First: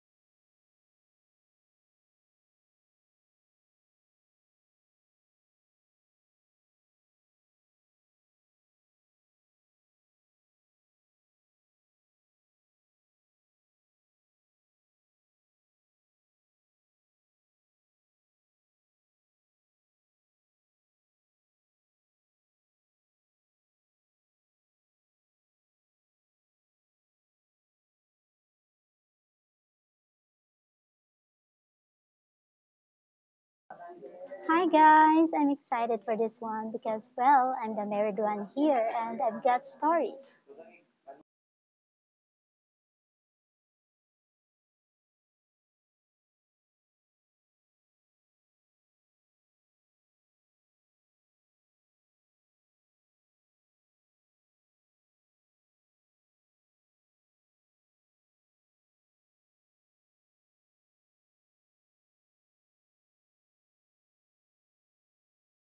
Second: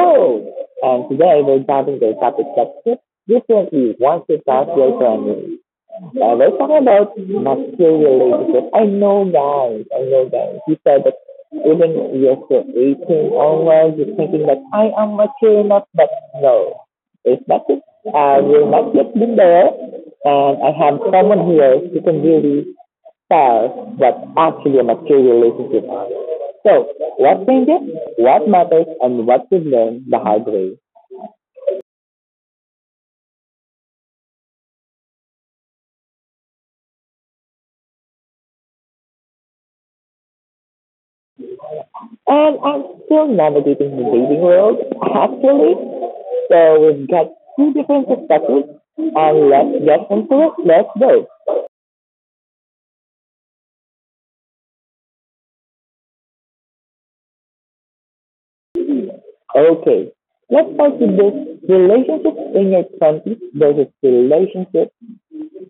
show. And today we're diving into a topic that hits differently once you pass your twenties. We're talking about material relationships. I know guys, I know guys. You said that even if you're still 18 onwards, you're thinking that I am mature enough, but no. It's not it. We're not yet been there. And I have someone here who can really stars that's actually a material relationship. So, what changes, what matters, and what we've learned the hard way. Hi guys, I'm excited for this one because, well, I'm the married one here and I've got stories. And I'm still navigating the dating world, actually. So, we've got two different perspectives, and let's get into it. Let's go. Okay, let's start with this relationships in your 20s versus relationships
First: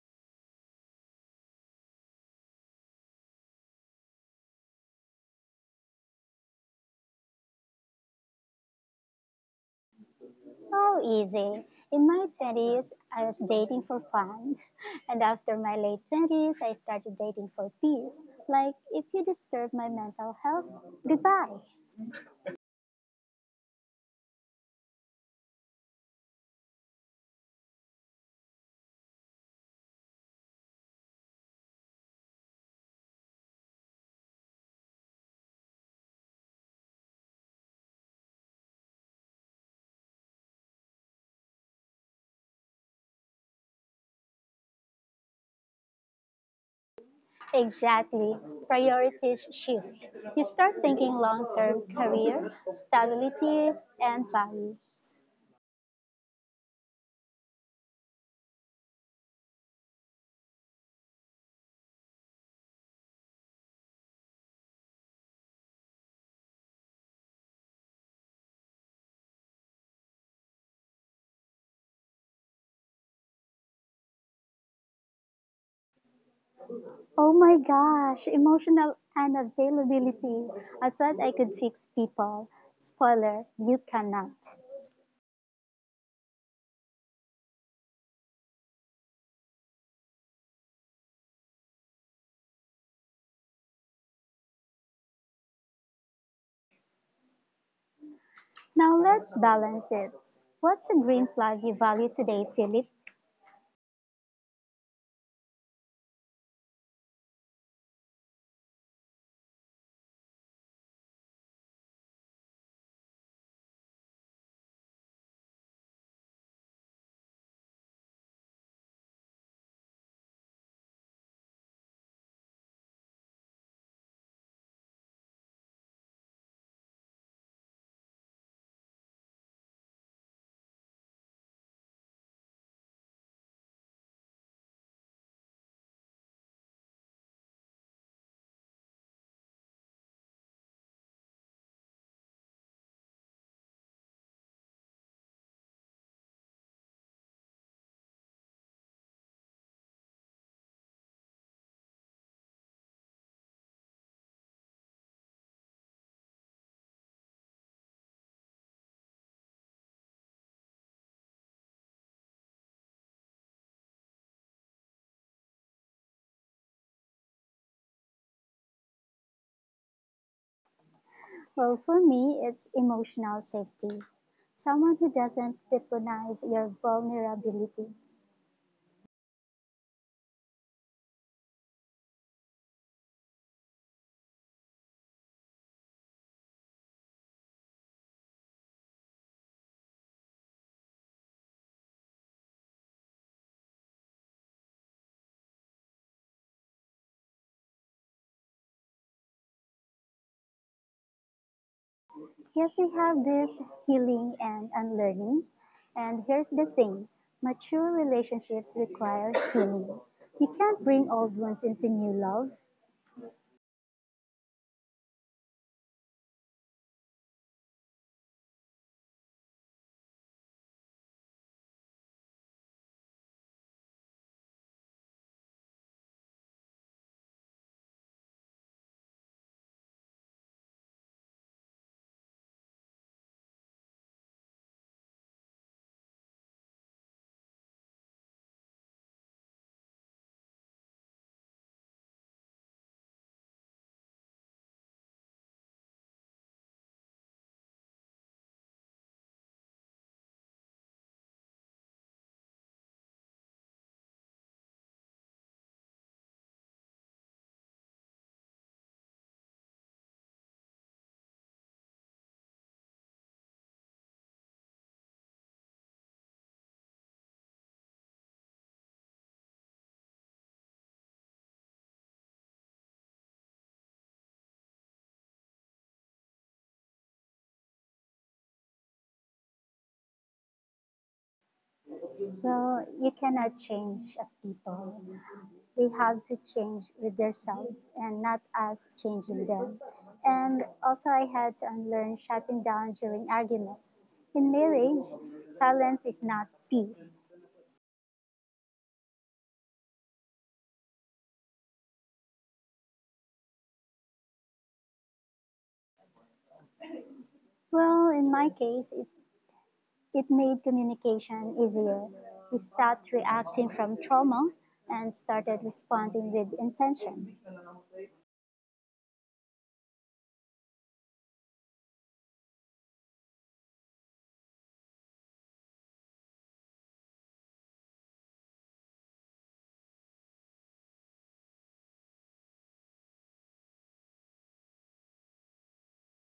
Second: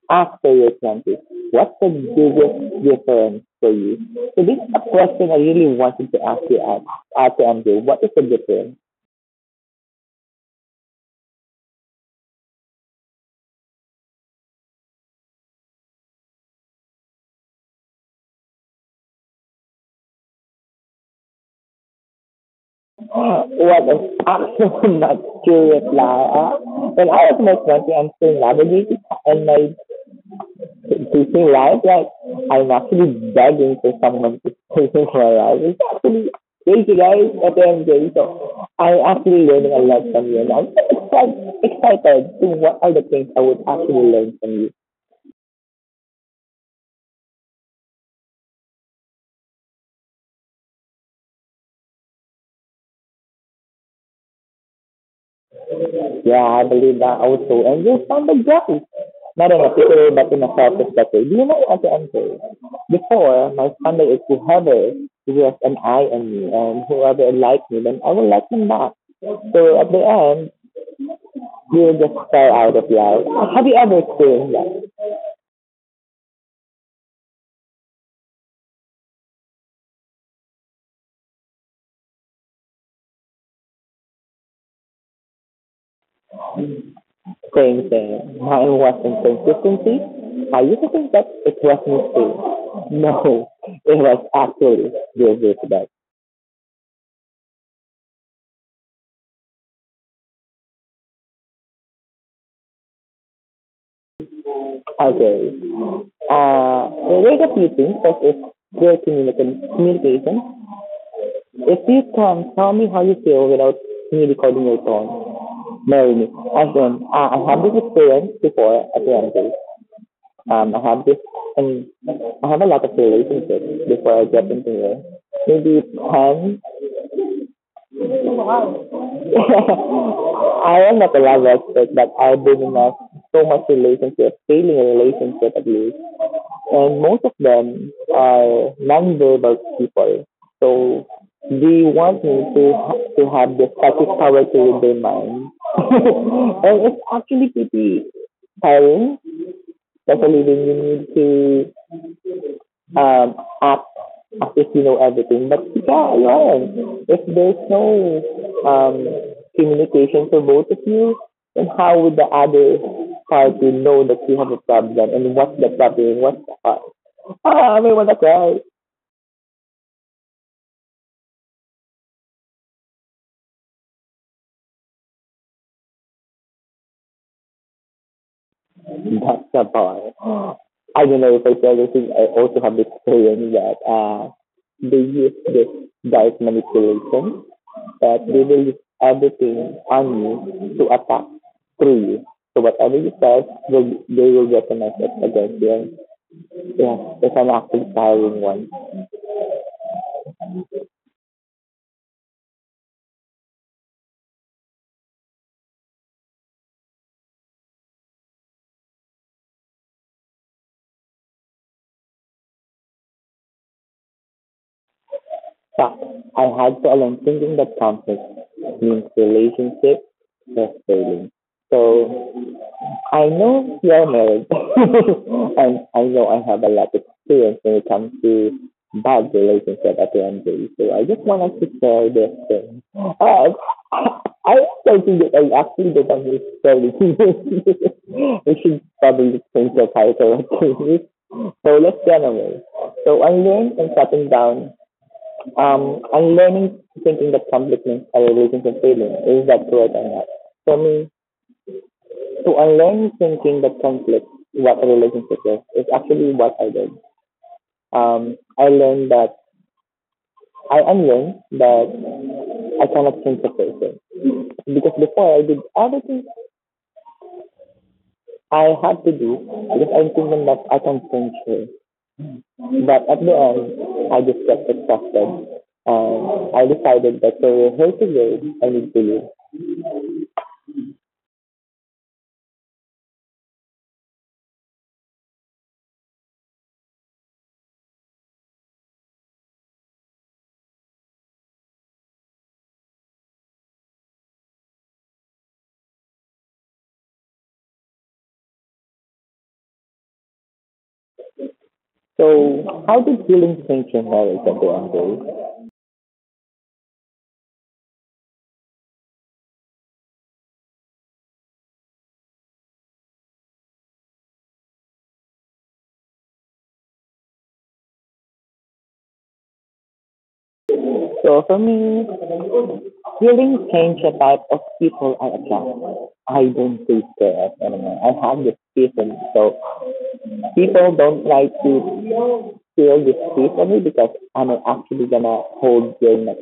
after your 20s? What's the biggest difference for you? So this is a question I really wanted to ask you, Ate Andrew. What is the difference? Oh, easy. In my 20s, I was dating for fun. And after my late 20s, I started dating for peace. Like, if you disturb my mental health, goodbye. What an absolute luxurious life. When I was in my 20s, I'm still navigating and my teaching life, like, I'm actually begging for someone to take into my life. It's actually crazy, guys, at the So I'm actually learning a lot from you, and I'm excited to what are the things I would actually learn from you. Exactly. Priorities shift. You start thinking long term career, stability, and values. Yeah, I believe that also. And you sounded grumpy. Not in a particular, but in a selfish letter. Do you know what to answer? Before, my standard is whoever has an eye on me and whoever likes me, then I will like them back. So at the end, you just fell out of love. Have you ever experienced that? Oh my gosh, emotional unavailability. I thought I could fix people. Spoiler, you cannot. Same thing. Mine was inconsistency. I used to think that it was me too. No, it was actually the reverse of. Now let's balance it. What's a green flag you value today, Philip? Okay, the rate of meeting first is your communication. If you can tell me how you feel without me recording your tone, marry me. As in, I have this experience before at the end of it, I have this, I mean, I have a lot of relationships before I get into here. Maybe 10. I am not a love expert, but I've been in a, so much relationship, failing a relationship at least. And most of them are non-verbal people. So they want me to have the psychic power to read their mind, and it's actually pretty tiring, especially when you need to act as if you know everything. But yeah, Lauren, if there's no um communication for both of you, then how would the other party know that you have a problem and what's the problem? What's the cause? Ah, everyone was right. Well, for me, it's emotional safety. Someone who doesn't weaponize your vulnerability. That's the part. I don't know if I tell said anything. I also have this experience that they use this diet manipulation that they will use everything on you to attack through you. So whatever you said, they will weaponize it against you. And yeah, it's an actually tiring one. Yes, we have this healing and unlearning. And here's the thing, mature relationships require healing. You can't bring old wounds into new love. But I had to alone thinking that conflict means relationship is failing. So I know we are married, and I know I have a lot of experience when it comes to bad relationship at the end of the day. So I just wanted to share this thing. I don't think that I actually don't understand it. We should probably change the title. So let's get away. So I unlearn and shutting down. I'm learning thinking that compliments are a relationship feeling. Is that correct or not? For me, to unlearn thinking that conflict what a relationship is actually what I did. I learned that I unlearned that I cannot change a person because before I did everything I had to do because I'm thinking that I can change her, but at the end I just got exhausted. I decided that for her to go, I need to leave. Well, you cannot change a people. They have to change with themselves and not us changing them. And also, I had to unlearn shutting down during arguments. In marriage, silence is not peace. So, how did healing change your marriage at the end of the day? Well, in my case, it made communication easier. We stopped reacting from trauma and started responding with intention. So, for me, hearing change the type of people I attract. I don't take care anymore. I have this season, so people don't like to feel this piece me because I'm actually gonna hold your neck.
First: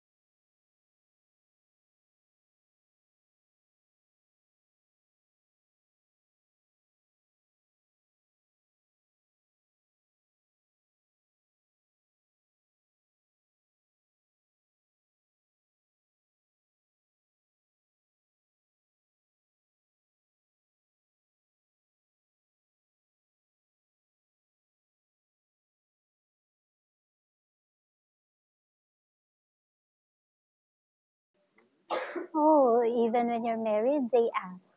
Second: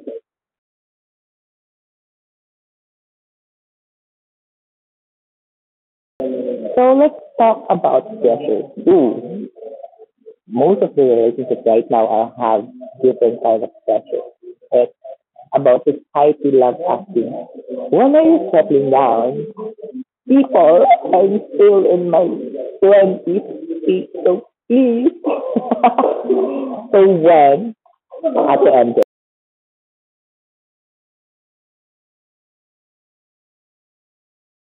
So let's talk about pressure. Ooh, most of the relationships right now I have different kind of pressure. It's about society love asking, when are you settling down? People. I'm still in my twenties, so please. So when at the end, Oh, even when you're married, they ask,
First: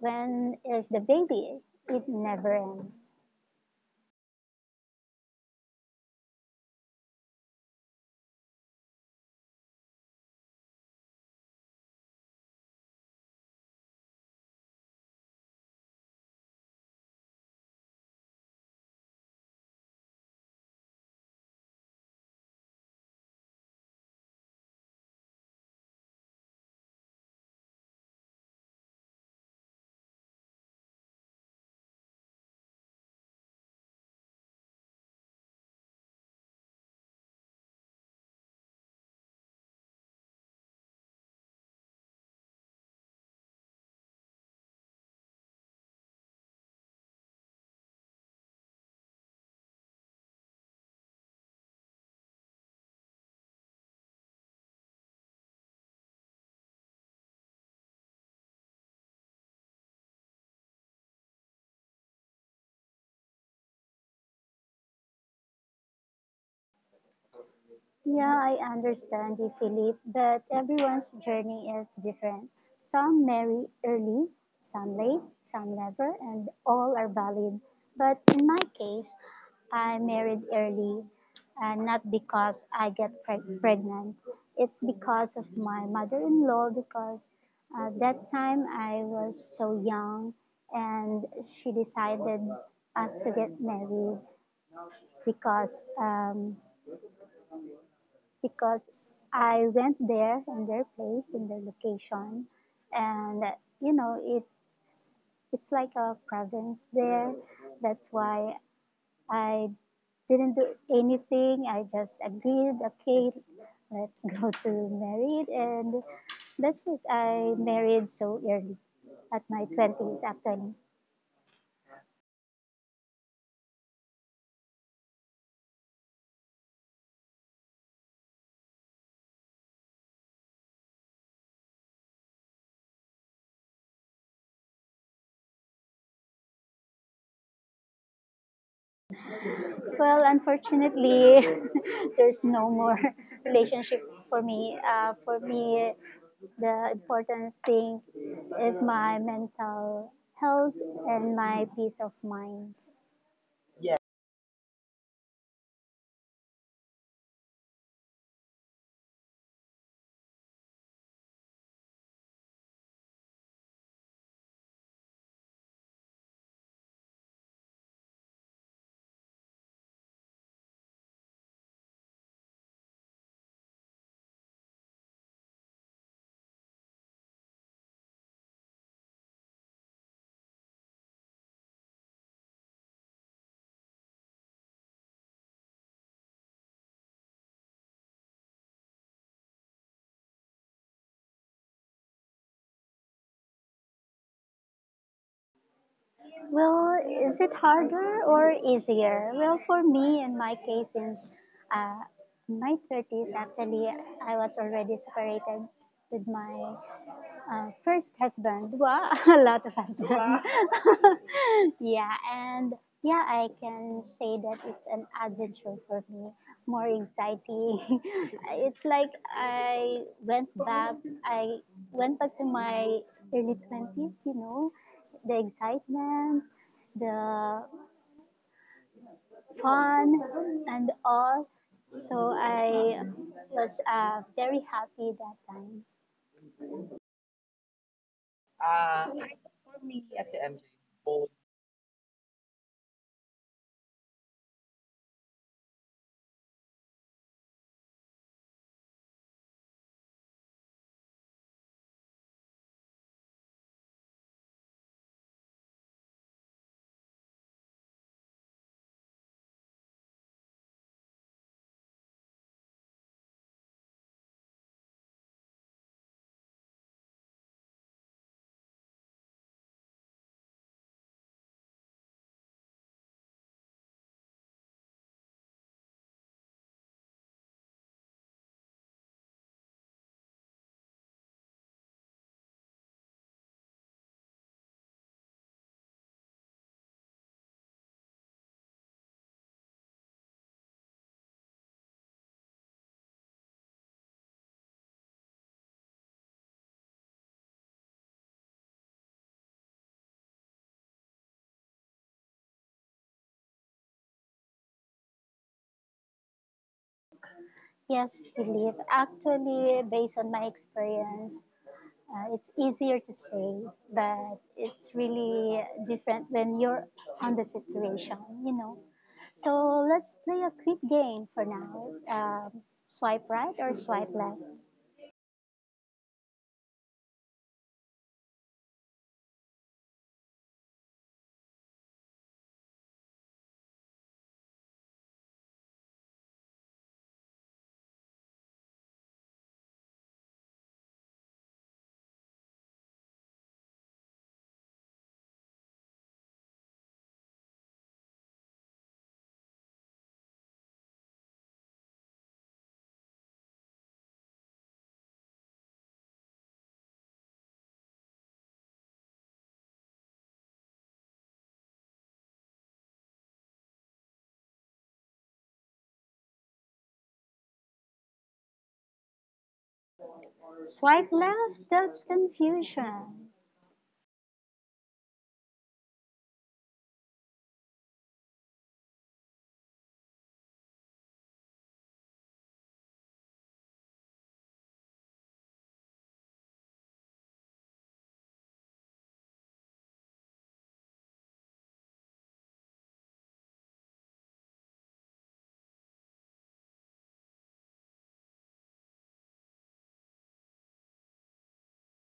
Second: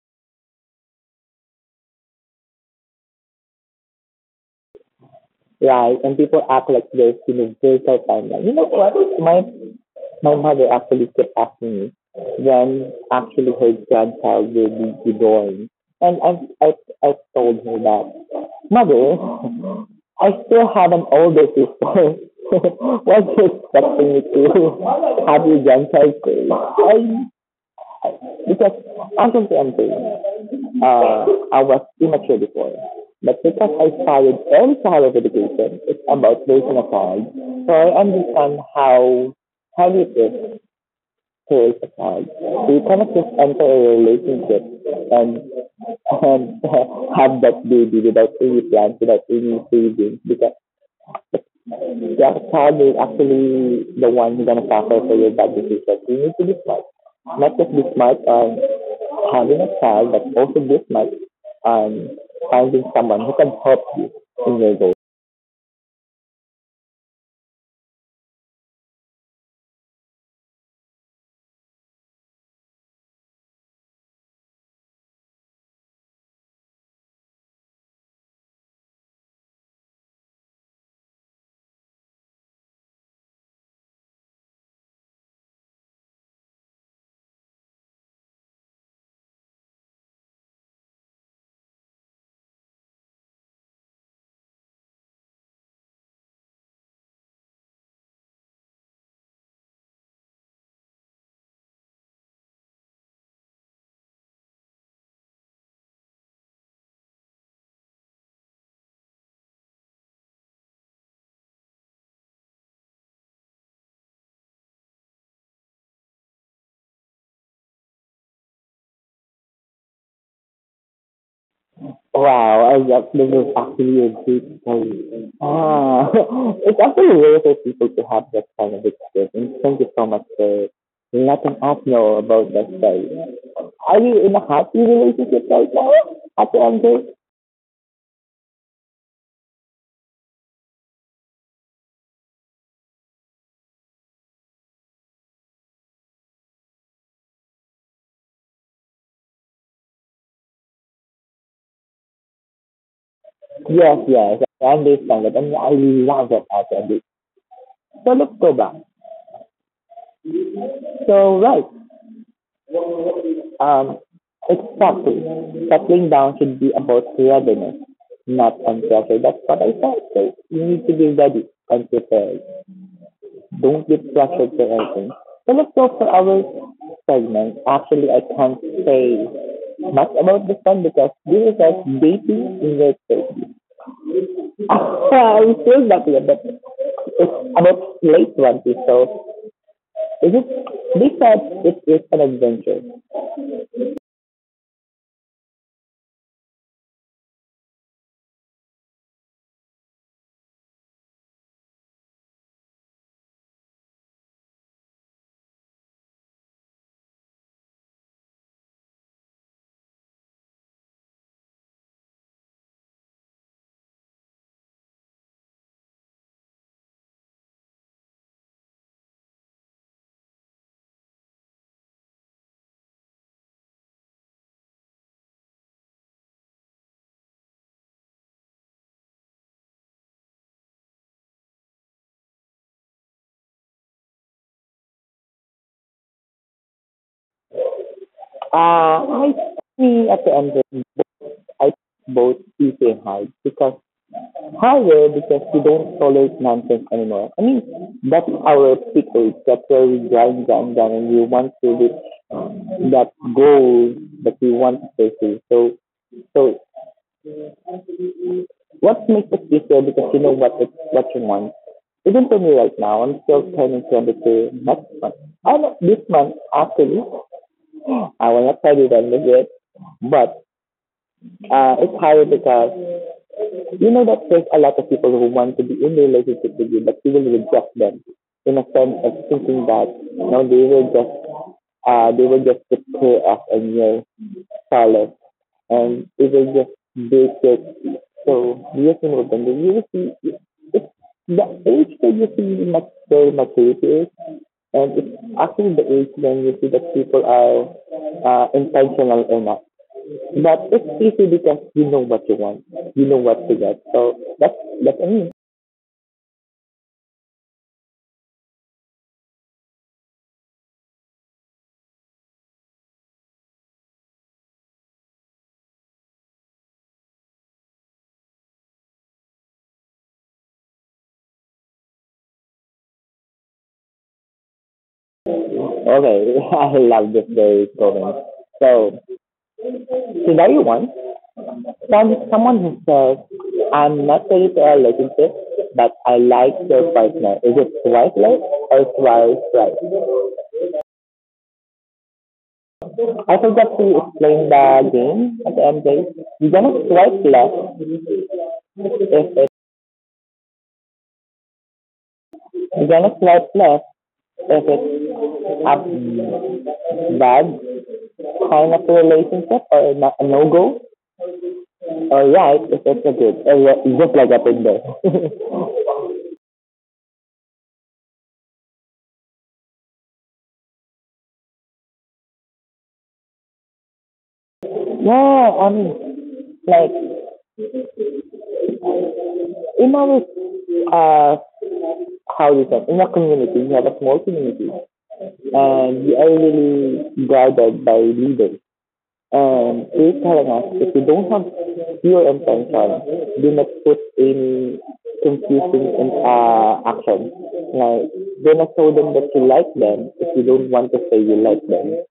when is the baby? It never ends. right? And people act like there's universal timeline. You know what? My my mother actually kept asking me when actually her grandchild will be reborn, and I I told her that mother. I still have an older sister. Why are you expecting me to have your grandchild? I. Because honestly, I'm doing. Uh, I was immature before, but because I started early childhood education, it's about raising a child. So I understand how it is to raise a child. So you cannot just enter a relationship and and have that baby without any plans, without any savings, because your child is actually the one who's gonna suffer for your bad decisions. You need to be smart not just be smart on having a child that also this, much and finding someone who can help you in your goals. Yeah, I understand you, Philip, but everyone's journey is different. Some marry early, some late, some never, and all are valid. But in my case, I married early, and not because I get pregnant. It's because of my mother-in-law, because at that time I was so young, and she decided us to get married because um, because I went there in their place, in their location, and you know it's like a province there. That's why I didn't do anything. I just agreed, okay, let's go to married, and that's it. I married so early at my twenties, actually. Wow, I love this is actually a great story. Ah, it's actually rare for people to have that kind of experience. Thank you so much for letting us know about that story. Are you in a happy relationship right now, Ate Andre? Well, unfortunately, there's no more relationship for me. For me, the important thing is my mental health and my peace of mind. Yes. Yes, yes, I understand that, and I love it, Ate Andre. So let's go back. So, right, Um, exactly. Settling down should be about readiness, not on pressure. That's what I thought. So you need to be ready and prepared. Don't get pressured for anything. So let's go for our segment. Actually, I can't say much about this one because this is like dating in your 30s. I'm still not here, but it's about late 20s. So is it, they said it is an adventure. Well, is it harder or easier? Well, for me, in my case, since uh, in my 30s, actually, I was already separated with my first husband. Wow, a lot of husband. Wow. Yeah, and yeah, I can say that it's an adventure for me. More exciting. It's like I went back. I went back to my early 20s. You know, the excitement, the fun, and all. So I was very happy that time. Uh, I for me see at at the the end MJ, of I both eat and hide because higher because we don't tolerate nonsense anymore. I mean that's our secret. That's where we grind, and we want to reach that goal that we want to pursue. So so what makes us easier because you know what it, what you want. Even for me right now, I'm still planning to undertake next month. I not this month actually. I will not tell you when it's but it's higher because you know that there's a lot of people who want to be in a relationship with you, but you will reject them in a sense of thinking that no, they will just get pay off a your salad and it will just bake it. So yes, in Rotunda, you will see it's the age that you see much their maturity is, and it's actually the age when you see that people are intentional or not. But it's easy because you know what you want, you know what to get. So that's I mean. Yes, Philip. Actually, based on my experience, it's easier to say, but it's really different when you're on the situation, you know. So let's play a quick game for now. Swipe right or swipe left? Okay, I love this very program. So today one, someone who says, I'm not ready for a relationship, but I like your partner. Is it twice left or twice right? I forgot to explain the game at the end game. You're gonna swipe left if it's you're gonna swipe left if it's a bad kind of a relationship or a no go, or right if it's a good, or just like a Tinder. Swipe left, that's confusion. No, I mean like in our uh how do you say in our community, we have a small community and we are really guided by leaders. And they're telling us if you don't have pure intention, do not put any confusing in action. Like do not show them that you like them if you don't want to say you like them.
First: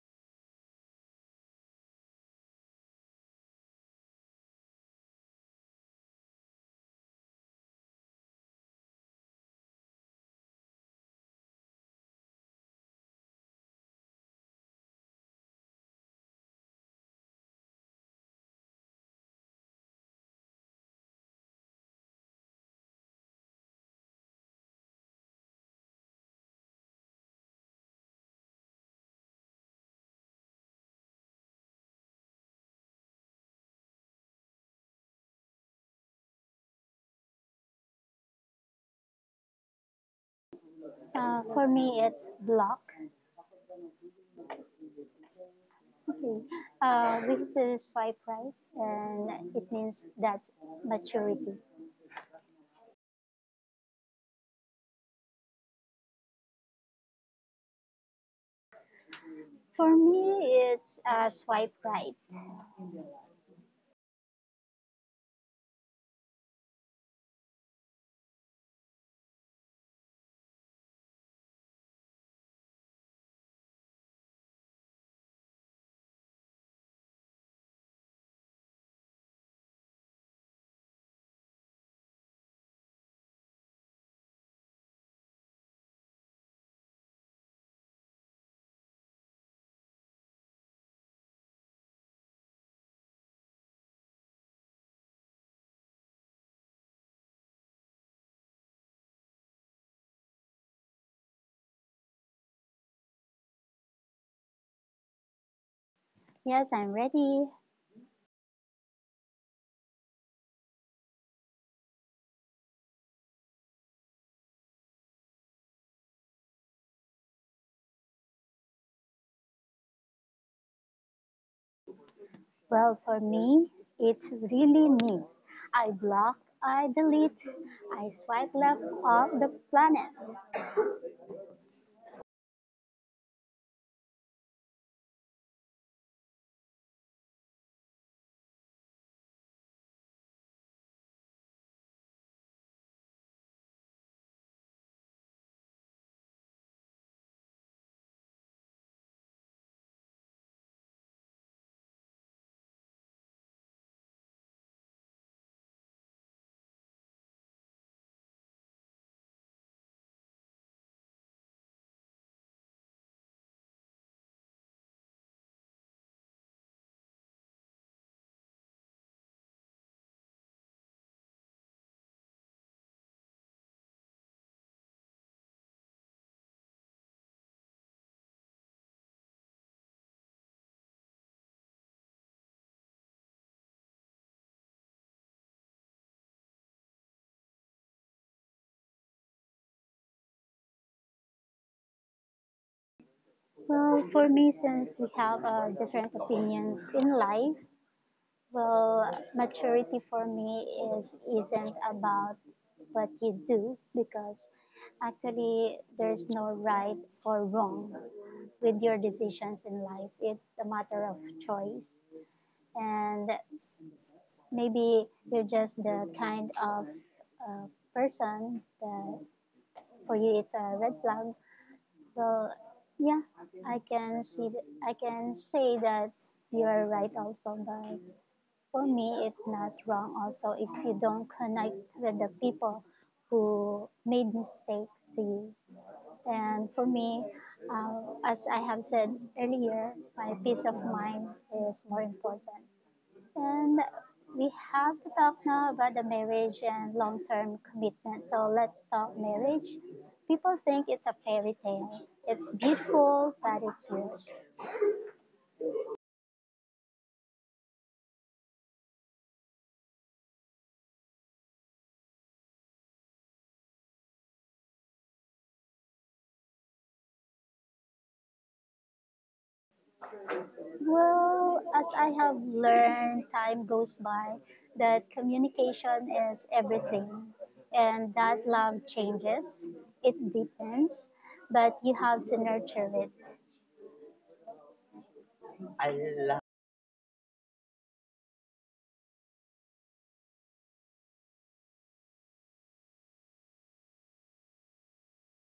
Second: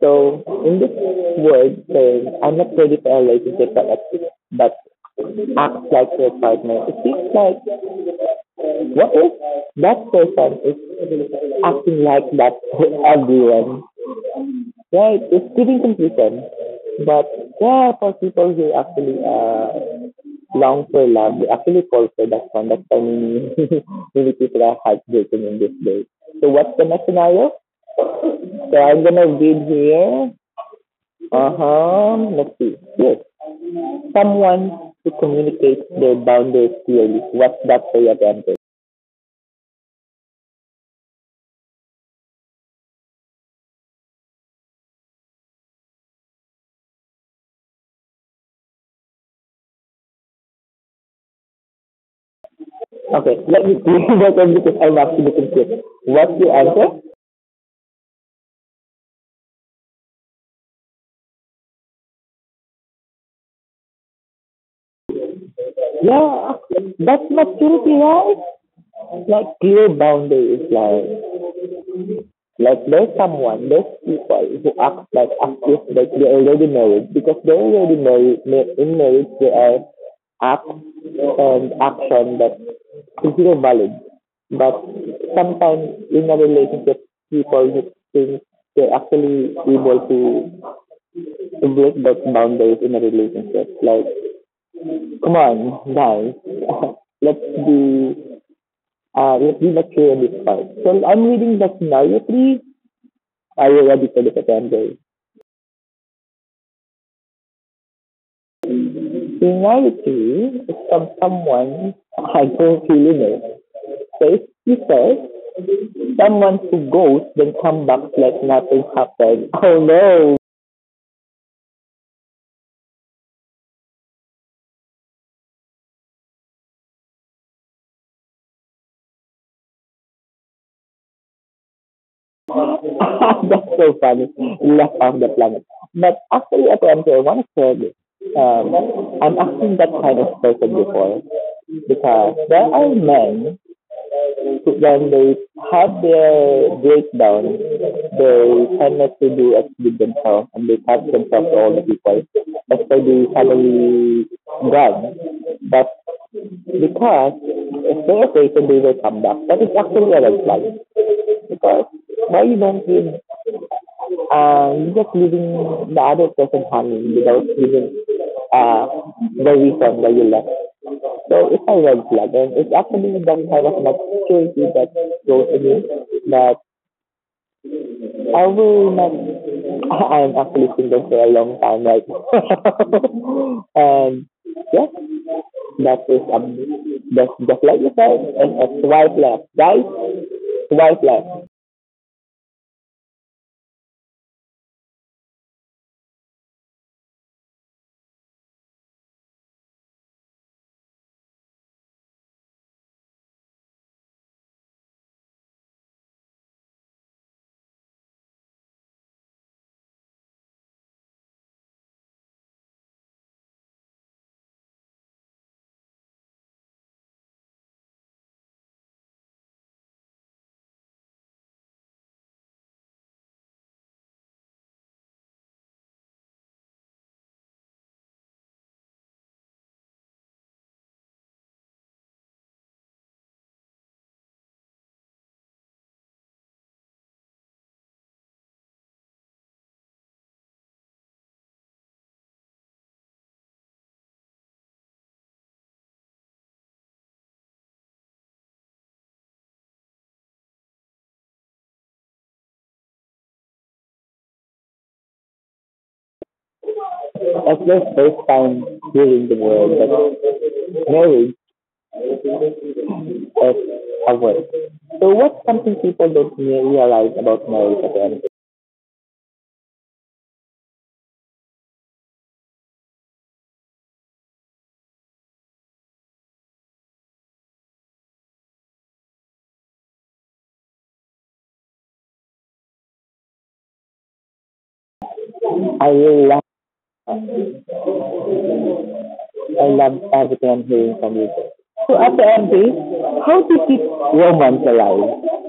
So in this word saying I'm not ready for a relationship that exists, but acts like their partner. It seems like what if that person is acting like that for everyone, right? It's giving confusion. But yeah, for people who actually long for love, they actually fall for that one. That's why many people are heartbroken in this day. So what's the next scenario? So I'm gonna read here. Uh huh. Let's see. Yes, someone who communicates their boundaries clearly. What's that for your temper? For me, it's block. Okay. We have to swipe right, and it means that's maturity. Okay, let me think that it because I'm actually confused. What's the answer? For me, it's swipe right. Yeah, that's maturity, right? Like clear boundaries, like there's someone, there's people who act like as if like they're already married because they're already married. In marriage, there are acts and action that consider valid, but sometimes in a relationship, people just think they're actually able to break those boundaries in a relationship, like come on, guys. Let's be let's be mature in this part. So I'm reading the scenario three. Are you ready for the September? Yes, I'm ready. Scenario three is from someone I don't really know. First, he says someone who goes then come back like nothing happened. Oh no. Well, for me, it's really me. I block, I delete, I swipe left off the planet. That's so funny. Left off the planet. But actually, at the end, I want to share this. I'm actually that kind of person before because there are men when they have their breakdown, they tend not to do as good themselves and they cut themselves to all the people, especially family God. But because if they're afraid that they will come back, that is actually a red flag. Because why you don't give, you just leaving the other person hanging without giving uh, the reason why you left. So it's a red flag, and it's actually that kind of maturity that goes in that I will not. I am actually single for a long time right now. And yes, that is just like you said, and a swipe left, guys. Swipe left. Well, for me, since we have different opinions in life, well, maturity for me is isn't about what you do because actually there's no right or wrong with your decisions in life. It's a matter of choice, and maybe you're just the kind of uh, person that for you it's a red flag. Well, yeah, I can say that you are right also, but for me it's not wrong also if you don't connect with the people who made mistakes to you. And for me, as I have said earlier, my peace of mind is more important. And we have to talk now about the marriage and long term commitment. So let's talk marriage. People think it's a fairy tale. It's beautiful, but it's work. That's your first time hearing the word but marriage is a word. So what's something people don't realize about marriage at again? Well, as I have learned, time goes by, that communication is everything. And that love changes, it deepens, but you have to nurture it. I really I love I love everything I'm hearing from you. So at the end, how do you keep romance alive?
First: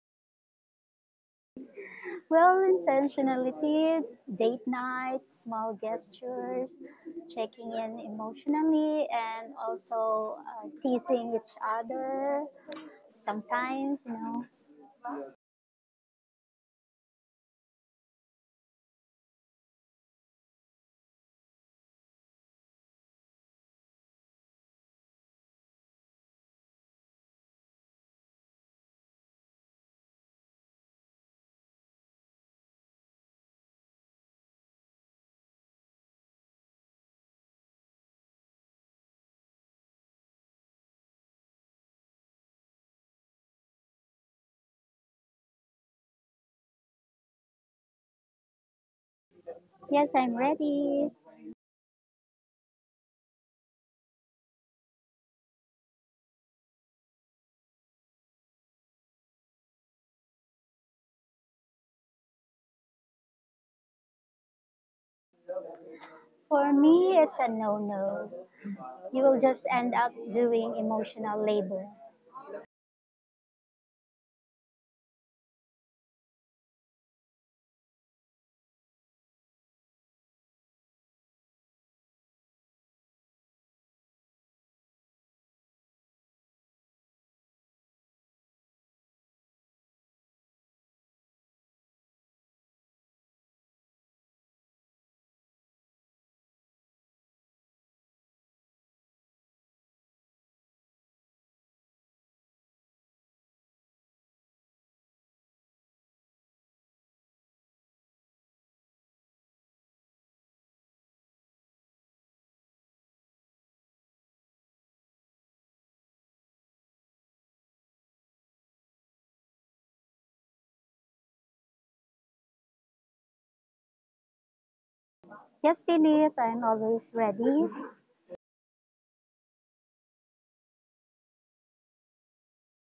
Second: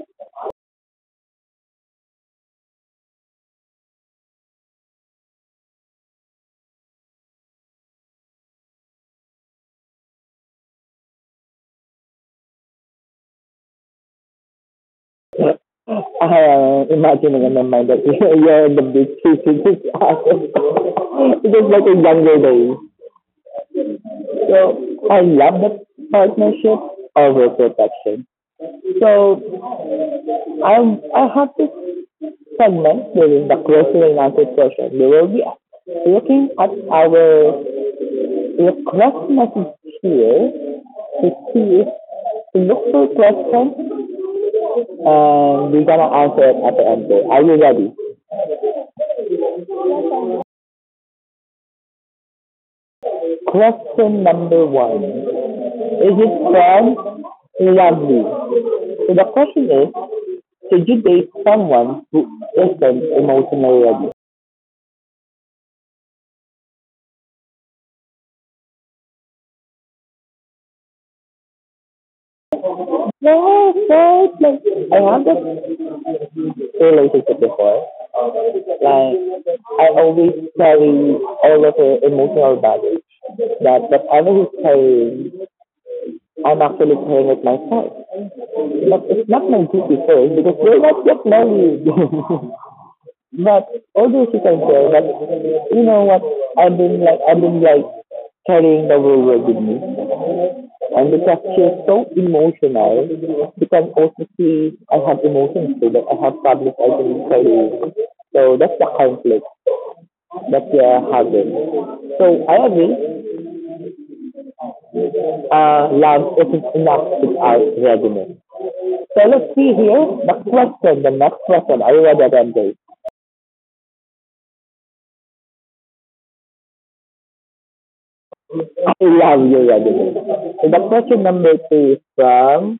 Well, intentionality, date nights, small gestures, checking in emotionally, and also teasing each other sometimes, you know. I am imagining in my mind that you're in the big city with this awesome. It is like a younger days. So I love that partnership over protection. So I I have this segment during the closing and answer session. We will be looking at our request message here to see if to look for questions and we're gonna answer it at the end. Are you ready? Yes, I'm ready. Question number one. Is it from lovely? So the question is, should you date someone who isn't emotionally ready? For me, it's a no no. You will just end up doing emotional labor. No, no, like I had this relationship before. Like I always carry all of the emotional baggage that whatever he's carrying, I'm actually carrying it myself. But it's not my duty first because we're not yet married. But although she can tell, but you know what? I've been like carrying the whole world with me, and because she is so emotional, she can also see I have emotions too. That I have public I can carry. So that's the conflict that we are having. So I agree. Love isn't enough without readiness. So let's see here the question. The next question. Are you ready, Randy? Yes, Philip, I'm always ready. Okay, you have your ready. So the question number two is from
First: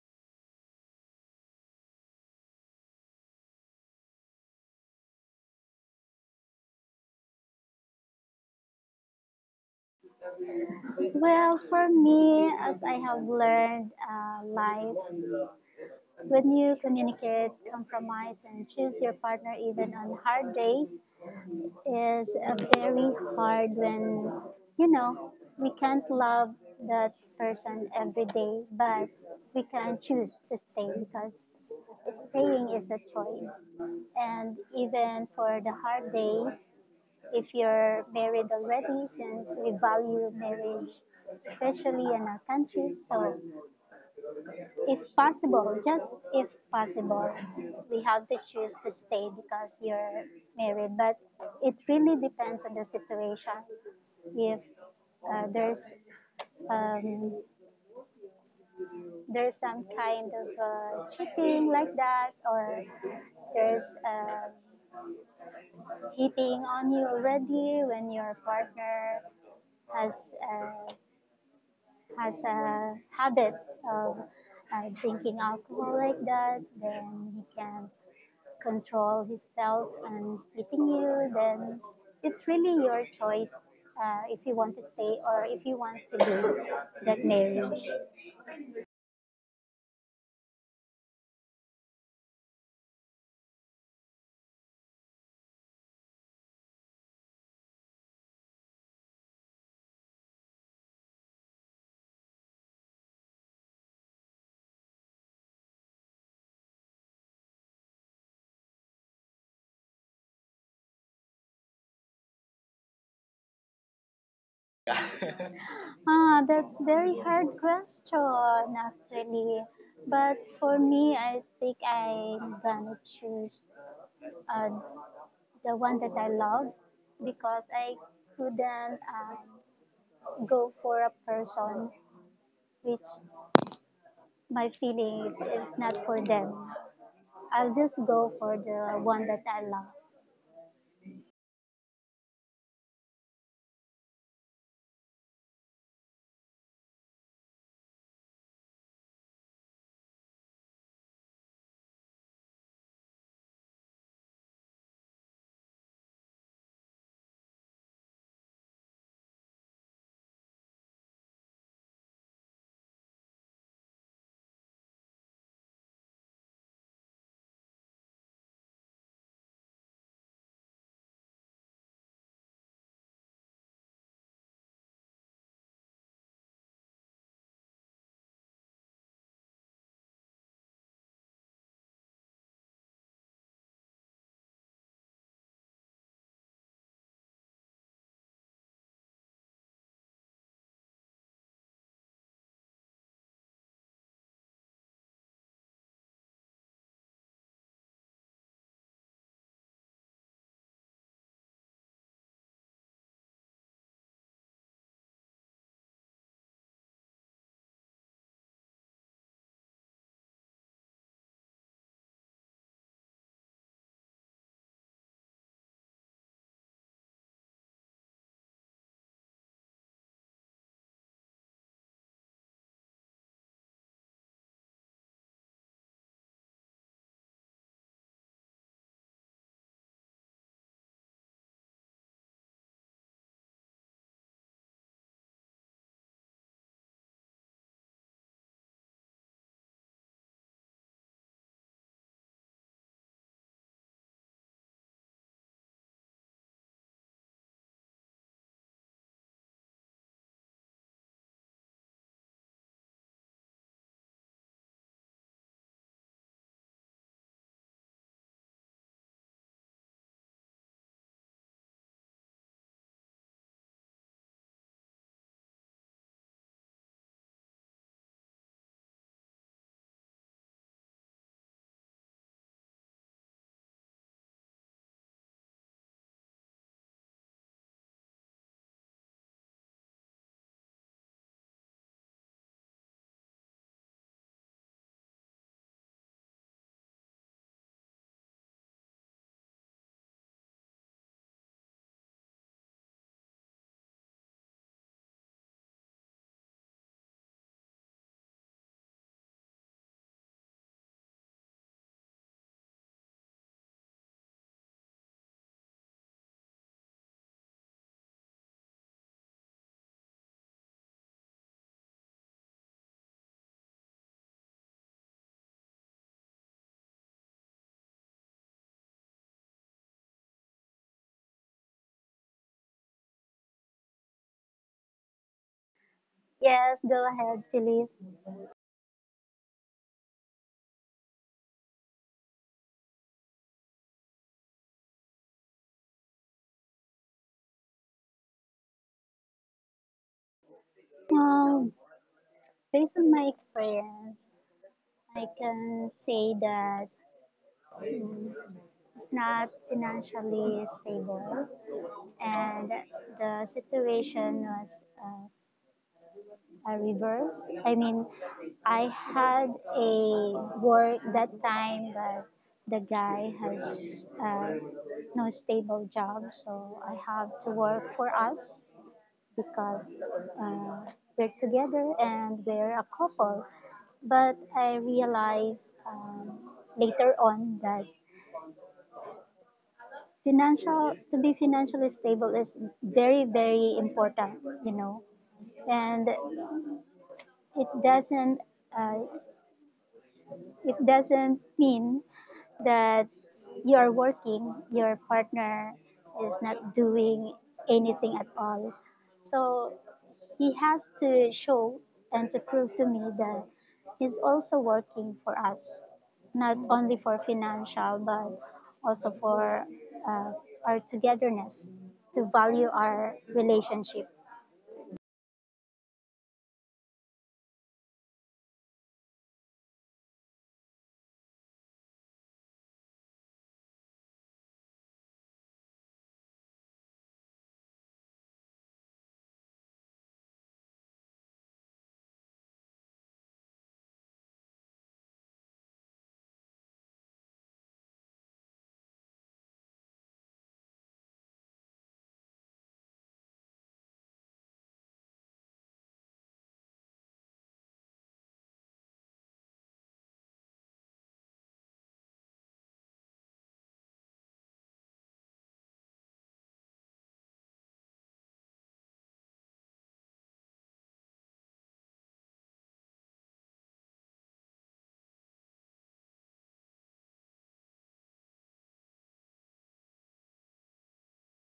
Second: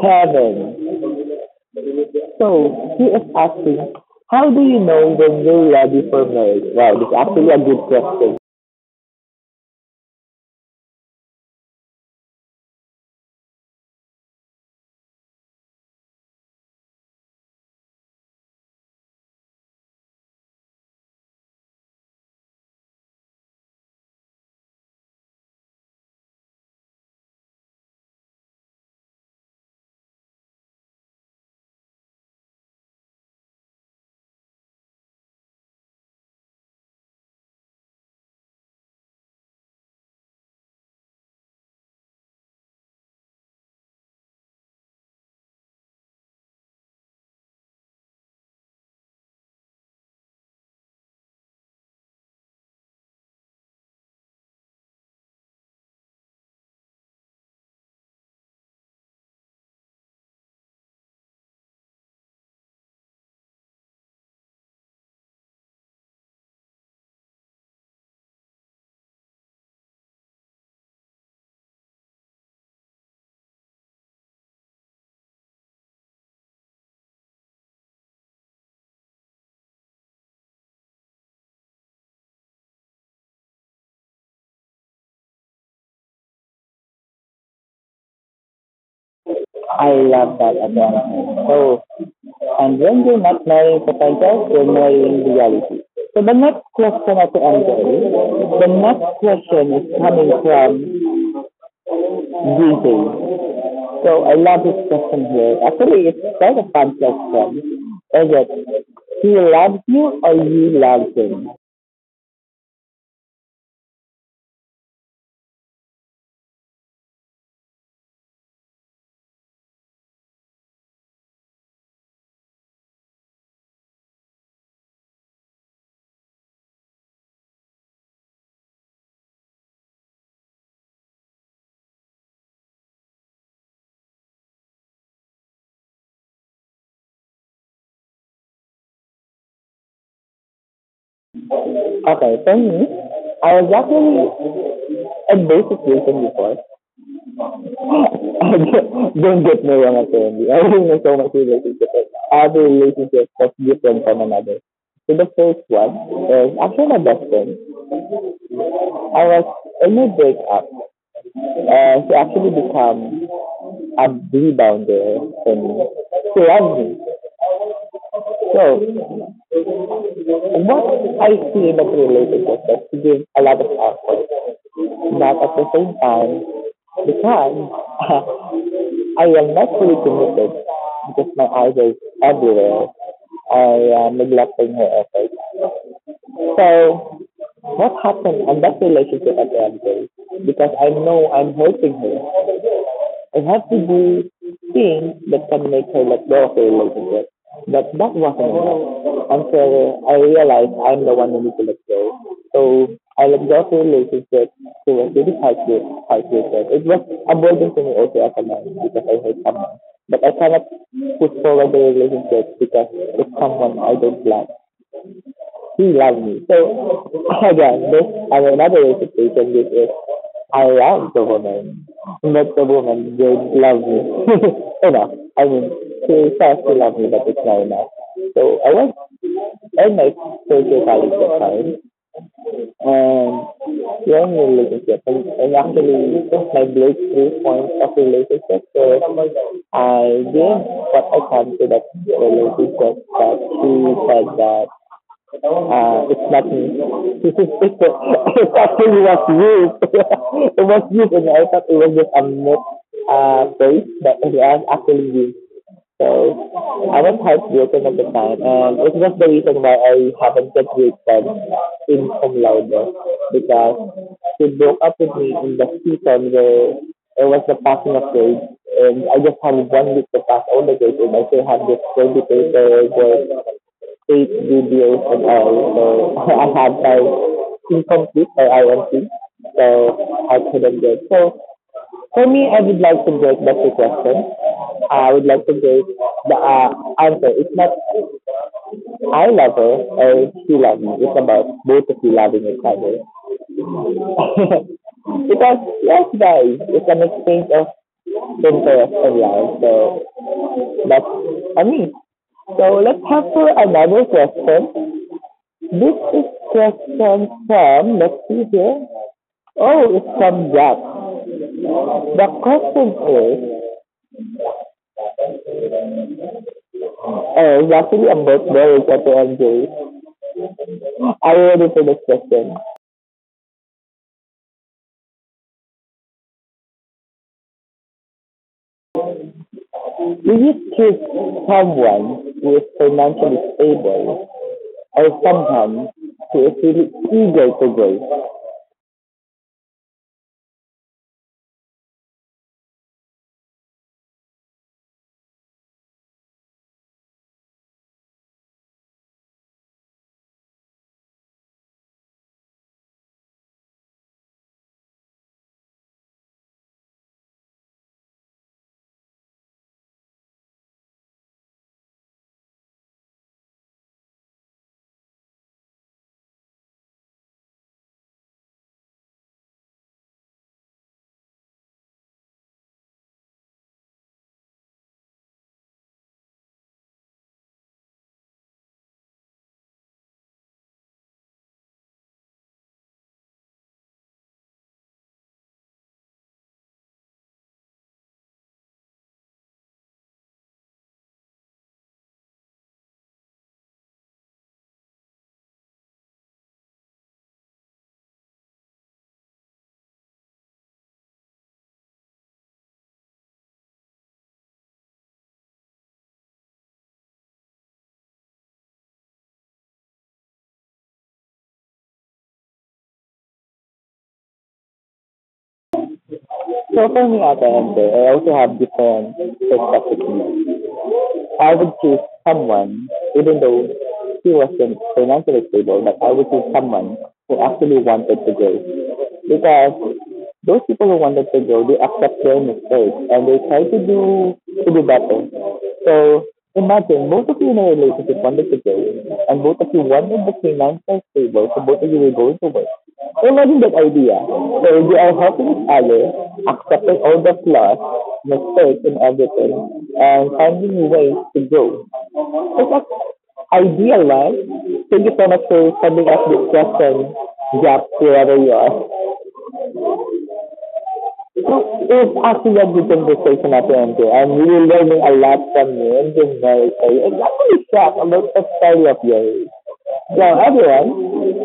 Kevin. So he is asking, how do you know when you're ready for marriage? Wow, this is actually a good question. Well, for me, as I have learned, life. When you communicate, compromise, and choose your partner even on hard days is very hard when, you know, we can't love that person every day, but we can choose to stay because staying is a choice. And even for the hard days, if you're married already, since we value marriage, especially in our country, so if possible, just if possible, we have to choose to stay because you're married. But it really depends on the situation. If uh, there's um, there's some kind of cheating like that, or there's hitting on you already when your partner has uh, has a habit of drinking alcohol like that, then he can control himself and hitting you, then it's really your choice if you want to stay or if you want to do that marriage. I love that advancement. So, and when you're not marrying potential, you're marrying reality. So the next question at the end, the next question is coming from these days. So I love this question here. Actually, it's quite a fun question. Is it he loves you or you love him? Ah, that's very hard question actually. But for me, I think I'm gonna choose uh, the one that I love because I couldn't go for a person which my feelings is not for them. I'll just go for the one that I love. Okay, for me, I was actually in both situations before. Don't get me wrong, apparently. I don't know so much relationships. Every relationship was different from another. So the first one is actually my best friend. I was in my breakup. She actually became I'm rebounder and she loves me. So what I see in a relationship is to give a lot of effort, but at the same time, because I am not fully committed because my eyes are everywhere, I am neglecting her effort. So what happened on that relationship at the end of the day? Because I know I'm hurting her. I had to do things that can make her let go of the relationship. But that wasn't enough until I realized I'm the one who needs to let go. So I let go of the relationship. She was really heartbreak, heartbreaking. It was a burden to me also as a man because I hate someone. But I cannot push forward the relationship because it's someone I don't like he loved me. So again, this I mean, another reciprocation this is I loved the woman, not the woman did love me. Enough, I mean, she says she loved me, but it's not enough. So I was in my social college at the time, and when you're relationship, and actually my breakthrough point of relationship was I did what I can to that relationship that she said that it's not me. It's actually was you. It was you, and I thought it was just a myth face, but it was actually you. So I was heartbroken at the time, and it was the reason why I haven't graduated in cum laude because she broke up with me in the season where it was the passing of grades, and I just had 1 week to pass all the grades, and I still had this 20 paper work eight videos and all. So I have like incomplete or IMC. So I couldn't do it. So for me, I would like to break the two questions. I would like to break the answer. It's not I love her or she loves me. It's about both of you loving each other. Because yes, guys, it's an exchange of interest and love. So that's for me. So let's have for another question. This is question from, let's see here. Oh, it's from Jack. The question is, oh, it's actually about marriage at the end, Jay. Are you ready for this question? Yes, go ahead, Philip. Will you choose someone who is financially stable or someone who is really eager to grow? Um, based on my experience, I can say that mm, it's not financially stable, and the situation was a reverse. I mean, I had a work that time, but the guy has no stable job, so I have to work for us because uh, they're together and they're a couple. But I realized later on that financial to be financially stable is very very important, you know, and it doesn't uh, it doesn't mean that you are working, your partner is not doing anything at all. So he has to show and to prove to me that he's also working for us, not only for financial, but also for uh, our togetherness, to value our relationship. So for me at the end, Jay, I also have different perspectives. I would choose someone, even though he wasn't financially stable, but I would choose someone who actually wanted to grow. Because those people who wanted to grow, they accept their mistakes and they try to do better. So imagine both of you in a relationship wanted to grow and both of you wanted the financial stable, so both of you will go to work. Imagine that idea, where we are helping each other, accepting all the flaws, mistakes, and everything, and finding ways to grow. It's an ideal, right? Thank you so much for sending us this question, Jack, wherever you are. It's actually a good conversation at the end here. I'm really learning a lot from you and being very excited. I'm actually shocked about the story of yours. So everyone,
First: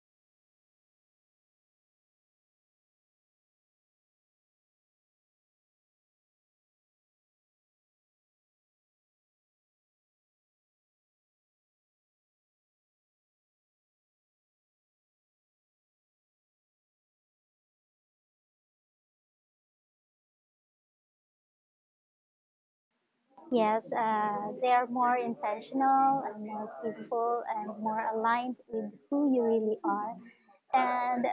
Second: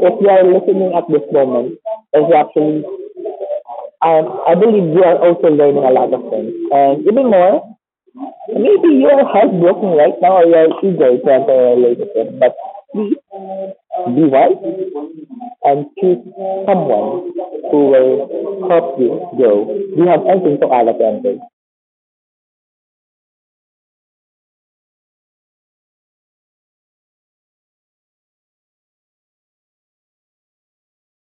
if you are listening at this moment, if you actually I believe we are also learning a lot of things. And even more, maybe you're heartbroken right now or you're eager to enter a relationship, but be wise and choose someone who will help you grow. Do you have anything to add at the end? Yes, they are more intentional and more peaceful and more aligned with who you really are. And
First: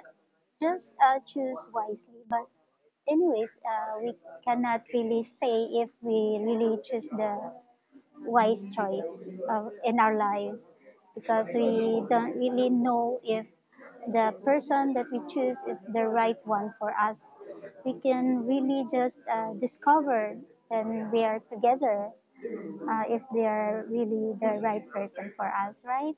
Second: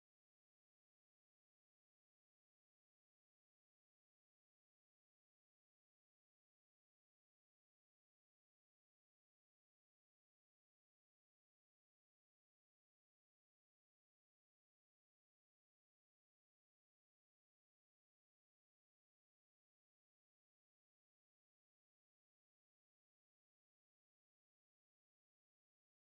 just choose wisely. But, anyways, we cannot really say if we really choose the wise choice in our lives because we don't really know if the person that we choose is the right one for us. We can really just discover when we are together if they are really the right person for us, right?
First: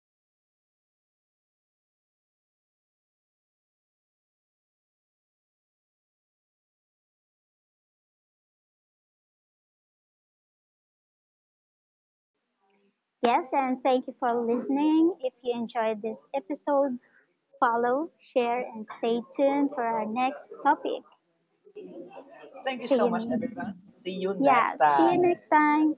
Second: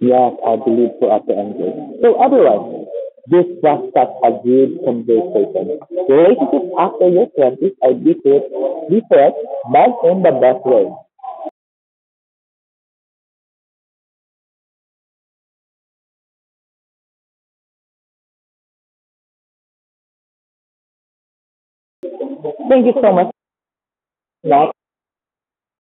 Yes, I believe so at the end. So everyone, this was such a good conversation. Relationships after your 20s are different, different, but in the best way. Yes, and thank you for listening. If you enjoyed this episode, follow, share, and stay tuned for our next topic. Thank Thank you you See so you. so Much, much, everyone. See you Yeah, Matt, next time. See you next time.